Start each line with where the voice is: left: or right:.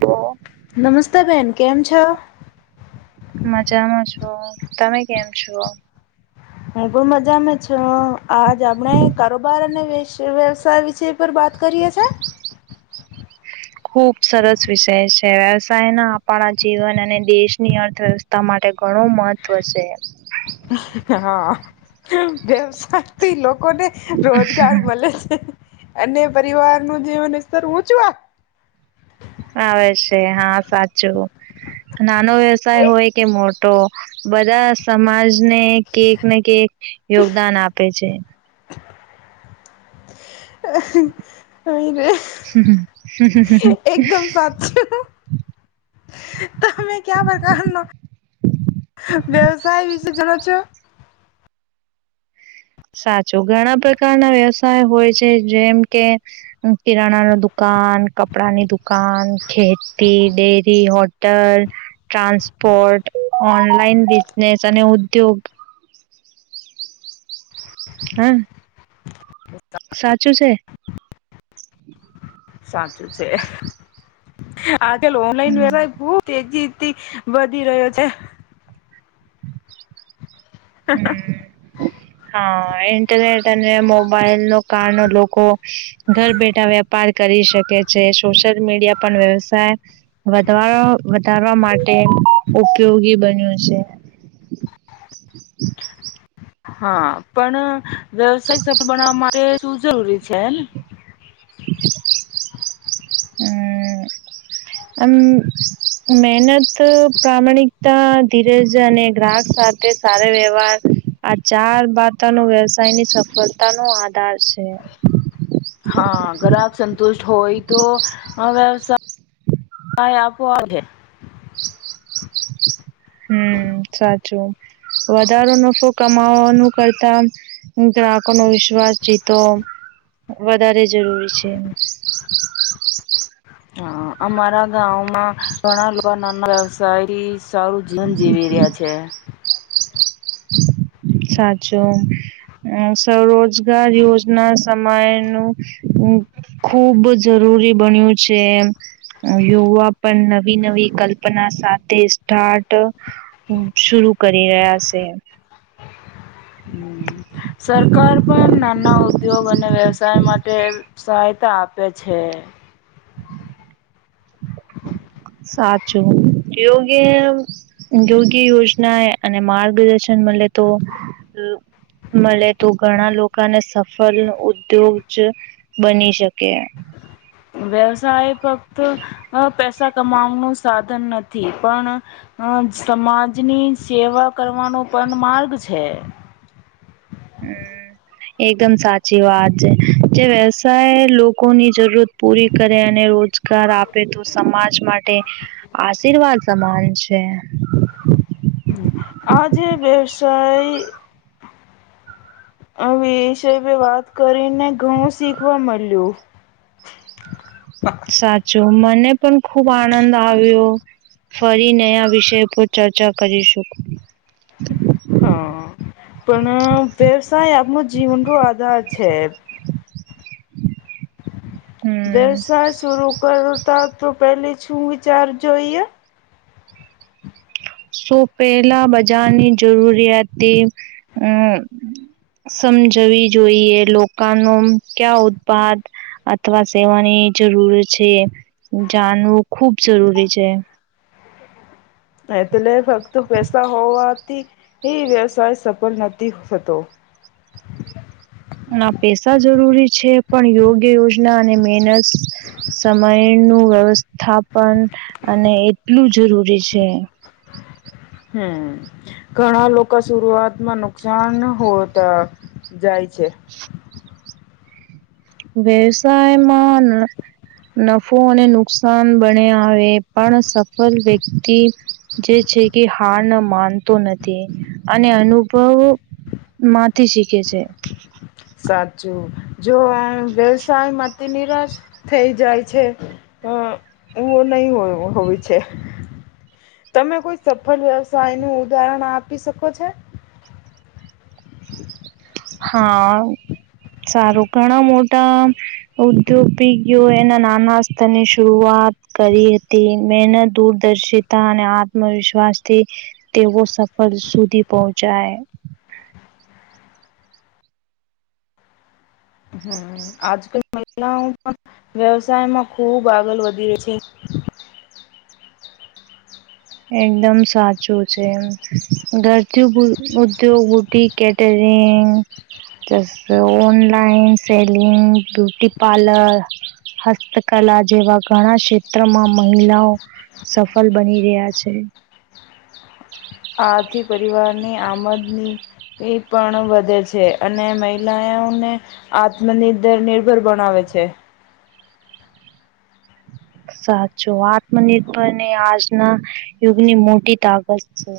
right: છો?
left: નમસ્તે બેન કેમ છો?
right: મજામાં છો તમે કેમ છો??
left: હુ પણ મજામાં છુ, આજ આપણે કારોબાર અને વ્ય વ્યવસાય વિશે પર વા ત કરીએ છે.
right: ખુબ સરસ વિષય છે, વ્યવસાય ના આપણા જીવન અને દેશની અર્થવ્યવસ્થા મા તે ઘણું મહત્ત્વ છે.
left: હા વ્યવસાયથી લો કોને રોજગાર મલે છે. અને પરિવાર નું જીવનસતર ઊંચુ
right: આવે છે હા સાચું નાનો વ્યવસાય હોય કે મોટો બધા સમાજને કેકને કેક યોગદાન આપે છે.
left: હાઈવે
right: હમ્મ
left: એકદમ સાચું તમે ક્યા પ્રકારનો વ્યવસાય વિશે જાણો છો?
right: સાચું ઘણા પ્રકારના વ્યવસાય હોય છે, જેમ કે કિરાણા ન દુકા ન કપડાની દુકાન ખેતી ડેરી હોટલ ટ્રાન્સપો કોટૅ ઓનલાઈન બિઝનેસ અને ઉદ્યોગ
left: [unintelligible]
right: હા સાચું છે.
left: સાચું છે આ જે ઓનલાઈન વ્ય
right: હમ
left: ખુબ તેજી થી વધી રહ્યો છે. [inaudible]
right: હા, ઇન્ટરનેટ અને મોબાઈલ નો કારણો લોકો ઘર બેઠા વેપાર કરી શકે છે, સોશિયલ મીડિયા પણ વ્યવસાય વધવા વધારવા માટે ઉપયોગી બન્યું છે.
left: [inaudible] હા પણ વ્યવસાય સફળ બનાવા માટે જરૂરી છેને
right: હમ્મ મ મહેનત પ્રમાણિકતા ધીરજ અને ગ્રાહક સાથે સારો વ્યવહાર આ ચાર બાતા નો વ્યવસાય ની સફળતા નો આધાર છે.
left: હા ગ્રાહક સંતુષ્ટ હોય તો વ્યવસા હાઈ આપો આવે
right: હમ સાચું વધારો નફો કમાવાનું કરતા હુ ગ્રાહકો નો વિશ્વાસ જીતો વધારે જરૂરી છે.
left: હા અમારા ગાવ માં ઘણા લોકો નાના શાયરી સારું જીવન જીવી રહ્યા છે.
right: સાચો સ્વરોજગાર યોજના સમાયનું ખુબ જરૂરી બન્યું છે એમ યુવા પણ નવી નવી કલ્પના સાથે સ્ટાર્ટ શુરુ કરી રહ્યા છે.
left: સરકાર પણ નાના ઉદ્યોગ અને વ્યવસાય માટે સહાય તા આપે છે. [inaudible]
right: સાચું. યોગ્ય યોગ્ય યોજના અને માર્ગદર્શન મલ તો મલે તો ઘણા લોકોને સફળ ઉદ્યોગ જ બની શકે.
left: વ્યવસાય ફક્ત અ પૈસા કમાવાનું સાધન નથી પણ અ અ સમાજની સેવા કરવાનો પણ માર્ગ છે.
right: હમ. એકદમ સાચી વાત છે. જે વ્યવસાય લોકોની જરૂરત પૂરી કરે અને રોજગાર આપે તો સમાજ માટે, આશીર્વાદ સમાન છે. [inaudible]
left: આજે વ્યવસાય હવે એ વિષય પે વાત કરીને ઘણું શીખવા મળ્યું. [unintelligible]
right: સાચું મને પણ ખુબ આનંદ આવ્યો. ફરી નયા વિષય પર ચર્ચા કરીશું.
left: હા. પણ અ વ્યવસાય આપનો જીવનનો આધાર છે, એમ.
right: હમ
left: વ્યવસાય સુરુ કરતા તો પેલુ શુવિચાર જોઈએ?
right: સું પહેલા બજારની જરૂરિયાત અ સમજવી જોઈએ લોકો ન ક્યા ઉદપાદ. અથવા સેવાની જરૂર છે જાણવું ખૂબ જરૂરી છે.
left: એટલે ફક્ત પેસા હોવાથી વ્યવસાય સફળ નથી થતો. [inaudible]
right: ના પેસા જરૂરી છે પણ યોગ્ય યોજના અને મેહનત સમય નું વ્યવસ્થાપન અને એટલું જરૂરી છે.
left: હમ્મ ઘણા લોકો સુરઆતમાં નુકસાન હો ત જાય છે.
right: વ્યવસાયમાં ન નફો અને નુકસાન બને આવે પણ સફળ વ્યક્તિ જે છે કે હાર ન માનતો નથી અને અનુભવ- - માંથી શીખે છે.
left: સાચું જો વ્યવસાયમાં તે નિરાશ થઈ જાય છે એવો નહી હોય છે. તમે કોઈ સફળ વ્યવસાય નું ઉદાહરણ આપી શકો છો?
right: હા સારું ઘણા મોટા ઉદ્યોગિકઓ એના નાના સ્તરની શરઆત વાત કરી હતી મહેનત દૂરદર્શિતા અને આત્મવિશ્વાસથી તેઓ સફળ સુધી પહોંચાય.
left: [inaudible] હમ આજ કલ મહલાઓ પણ વ્યવસાયમાં ખૂબ આગળ વધ્યો છે.
right: એકદમ સાચું છે એમ ઘરથી ઉદ્યોગ બી કેટે તેમ જસ ઓનલાઈન સેલિંગ બ્યુટી પાર્લર. હસ્તકલા જેવા ઘણા ક્ષેત્રમાં મહિલાઓ સફળ બની રહ્યા છે. છે.
left: આથી પરિવારની આમદની એ પણ વધે છે અને મહિલાઓને આત્મનિર્ભર બનાવે છે. છે. [inaudible]
right: સાચો આત્મનિર્ભર ને આજના યુગની મોટી તાકાત છે.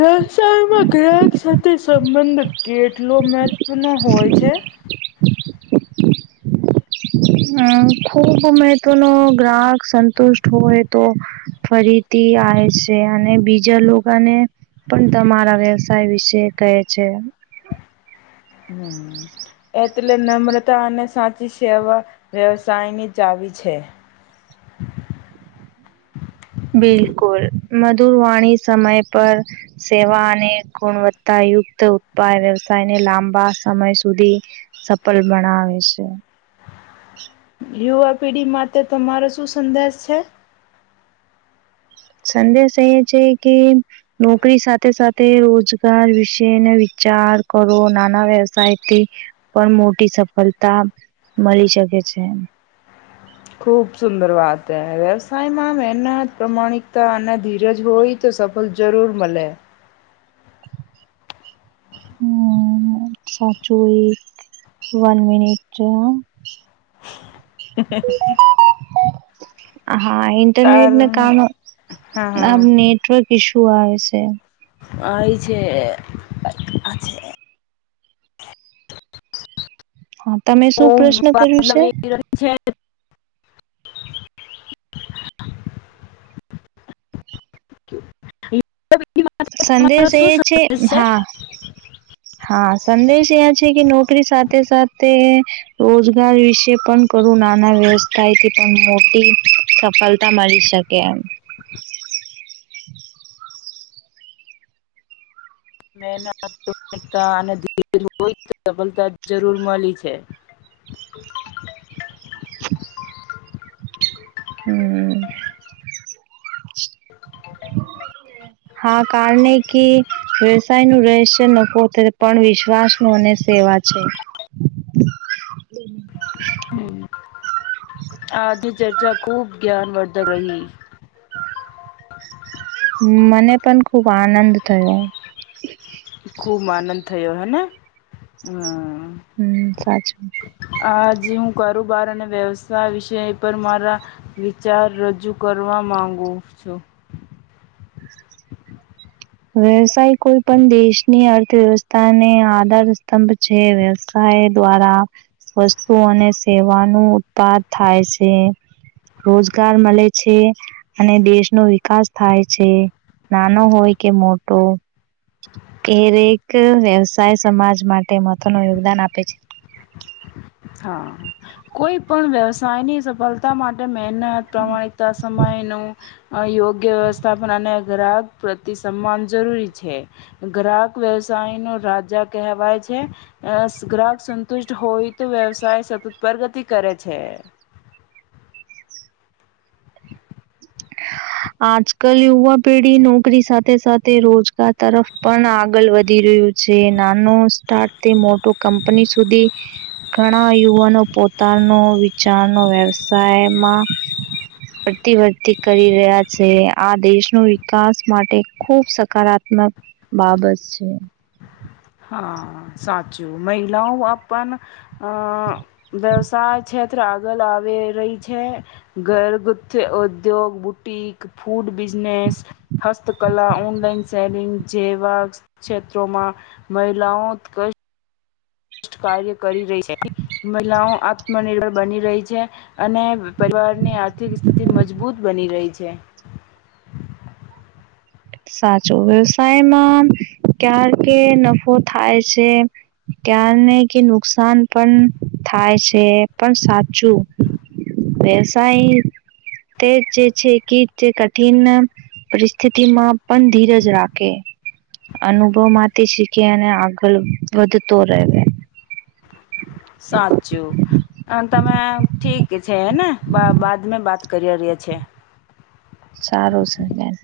left: વલસાડ માં ગ્રાહક સાથે સંબંધ કેટલો મહત્વનો હોય છે.
right: હમ ખુબ મહત્વ નો ગ્રાહક સંતુષ્ટ હોય તો ફરી આવે છે અને બીજા લોકોને પણ તમારા વ્યવસાય વિશે કહે છે.
left: [inaudible] હ એટલે નમ્રતા અને સાચી સેવા વ્યવસાયની ચાવી છે.
right: બિલકુલ મધુવાણી સમય પર સેવા અને ગુણવત્તા યુક્ત ઉત્પાદ વ્યવસાય ને લાંબા સમય સુધી સફળ બનાવે છે.
left: યુવા પેઢી માટે તમારો શું સંદેશ છે.
right: સંદેશ એ છે કે નોકરી સાથે સાથે રોજગાર વિશે ઉચાર કરો નાના વ્યવસાયથી પણ મોટી સફળતા મળી શકે છે એમ
left: [inaudible] ખુબ સુંદર વાત હે વ્યવસાયમાં મહેનત પ્રમાણિકતા અને ધીરજ હોય તો સફલતા જરૂર મળે. [inaudible]
right: હમ સાચું એક વન મિનિટ
left: [unintelligible]
right: હા ઇન્ટરનેટને
left: કારણ
right: કામો
left: હા
right: આમ
left: હા
right: નેટવર્ક ઈશુ આવે છે.
left: આઇ છે.
right: હા તમે
left: ઓ
right: શું પ્રશ્ન કર્યું
left: મતલબ
right: છે?
left: એવી છે [unintelligible] [unintelligible] [unintelligible] તમારો
right: સંદેશ
left: શું
right: એ છે
left: સંદેશ
right: હા. હા સંદેશ એ છે કે નોકરી સાથે સાથે રોજગાર વિશે પણ કરું નાના વ્યવસ્થાયથી પણ મોટી સફલતા મલી શકે એમ.
left: [inaudible] મેહેનત પ્રિતમિકતા અને ધીરજ હોય તો સફળતા જરૂર મલી છે. [unintelligible]
right: હમ્મ.
left: [unintelligible]
right: હા કારને કે વ્યવસાયનું રહેશે લોકો ટ્રે પણ વિશ્વાસ નું અને એવા છે.
left: [inaudible] હમ્મ. આજની ચર્ચા ખૂબ જ્ઞાન વર્ધક રહી.
right: મને પણ ખુબ આનંદ થયો.
left: ખુબ આનંદ થયો હેને, હમ્મ.
right: હમ્મ, સાચું.
left: જે હું કરુબાર અને વ્યવસાય વિષય પર મારા વિચાર રજૂ કરવા માંગુ ગું છું.
right: વ્યવસાય કોઈ પણ દેશની અર્થવ્યવસ્થાને આધાર સ્તંભ છે. વ્યવસા ય દ્વારા વસ્તુ અને સેવા નું ઉત્તાદ થાય સે. રોજગાર મલે છે અને દેશ નો વિકાસ થાય છે. નાનો હોય કે મોટો કેરેક વ્યવસાય સમાજ માટે મહત્વ નો યોગદાન આપે છે.
left: હા, કોઈ પણ વ્યવસાય ની સફલતા માટે મે હનત, પ્રમાણિકતા, સમય નું અહ યોગ્ય સ્થાપના અને ગ્રાહક પ્રતિ સન્માન જરૂરી છે. ગ્રાહક વ્યવસાય નું રાજા કેહવાય છે, અસ ગ્રાહક સંતુષ્ટ હોય તો વ્યવસાય સતત પરગતિ કરે છે.
right: આજ કલ યુવા પીઢી નોકરી સાથે સાથે રોજગાર તરફ પણ આગલ વ ધી રહ્યું છે, નાનો સ્ટાર્ટ તે મોટો કંપની સુધી ઘણા યુવાનો પોતાનો વિચારનો વ્યવસાયમાં ભતી ભરતી કરી રહ્યા છે. આ દેશ નો વિકાસ માટે ખુબ સકારાત્મક બાબસ છે.
left: હા સાચું, મહિલાઓ આપન અહ વ્યવસાય છેત્ર આ ગલ આવે રહી છે, ઘર ગુથ ઉદ્યોગ, બુટિક, ફૂડ બિઝનેસ, હસ્તકલા, ઓનલાઈન સેલિંગ જેવા છેત્રોમાં મહિલાઓત કશ કાર્ય કરી રહી છે. મહિલાઓ આત્મનિર્ભર બની રહી છે અને પરિ વારની આર્થિક સ્થિતિ મજબૂત બની રહી છે.
right: સાચું, વ્યવસાયમાં ક્યાર કે નફો થાય છે ક્યારને કે નુકસાન પણ થાય છે, પણ સાચું વ્યવસાય તે જ જે છે કે જે કઠિન પરિસ્ થિમાં પણ ધીરજ રાકે. અનુભવમાંથી શીખી અને આગળ વધતો રેવે.
left: સાચું તમે ઠીક છે હેને, બા બાદ મે બાત કર્યા રર્યા છે.
right: સારું સે બેન.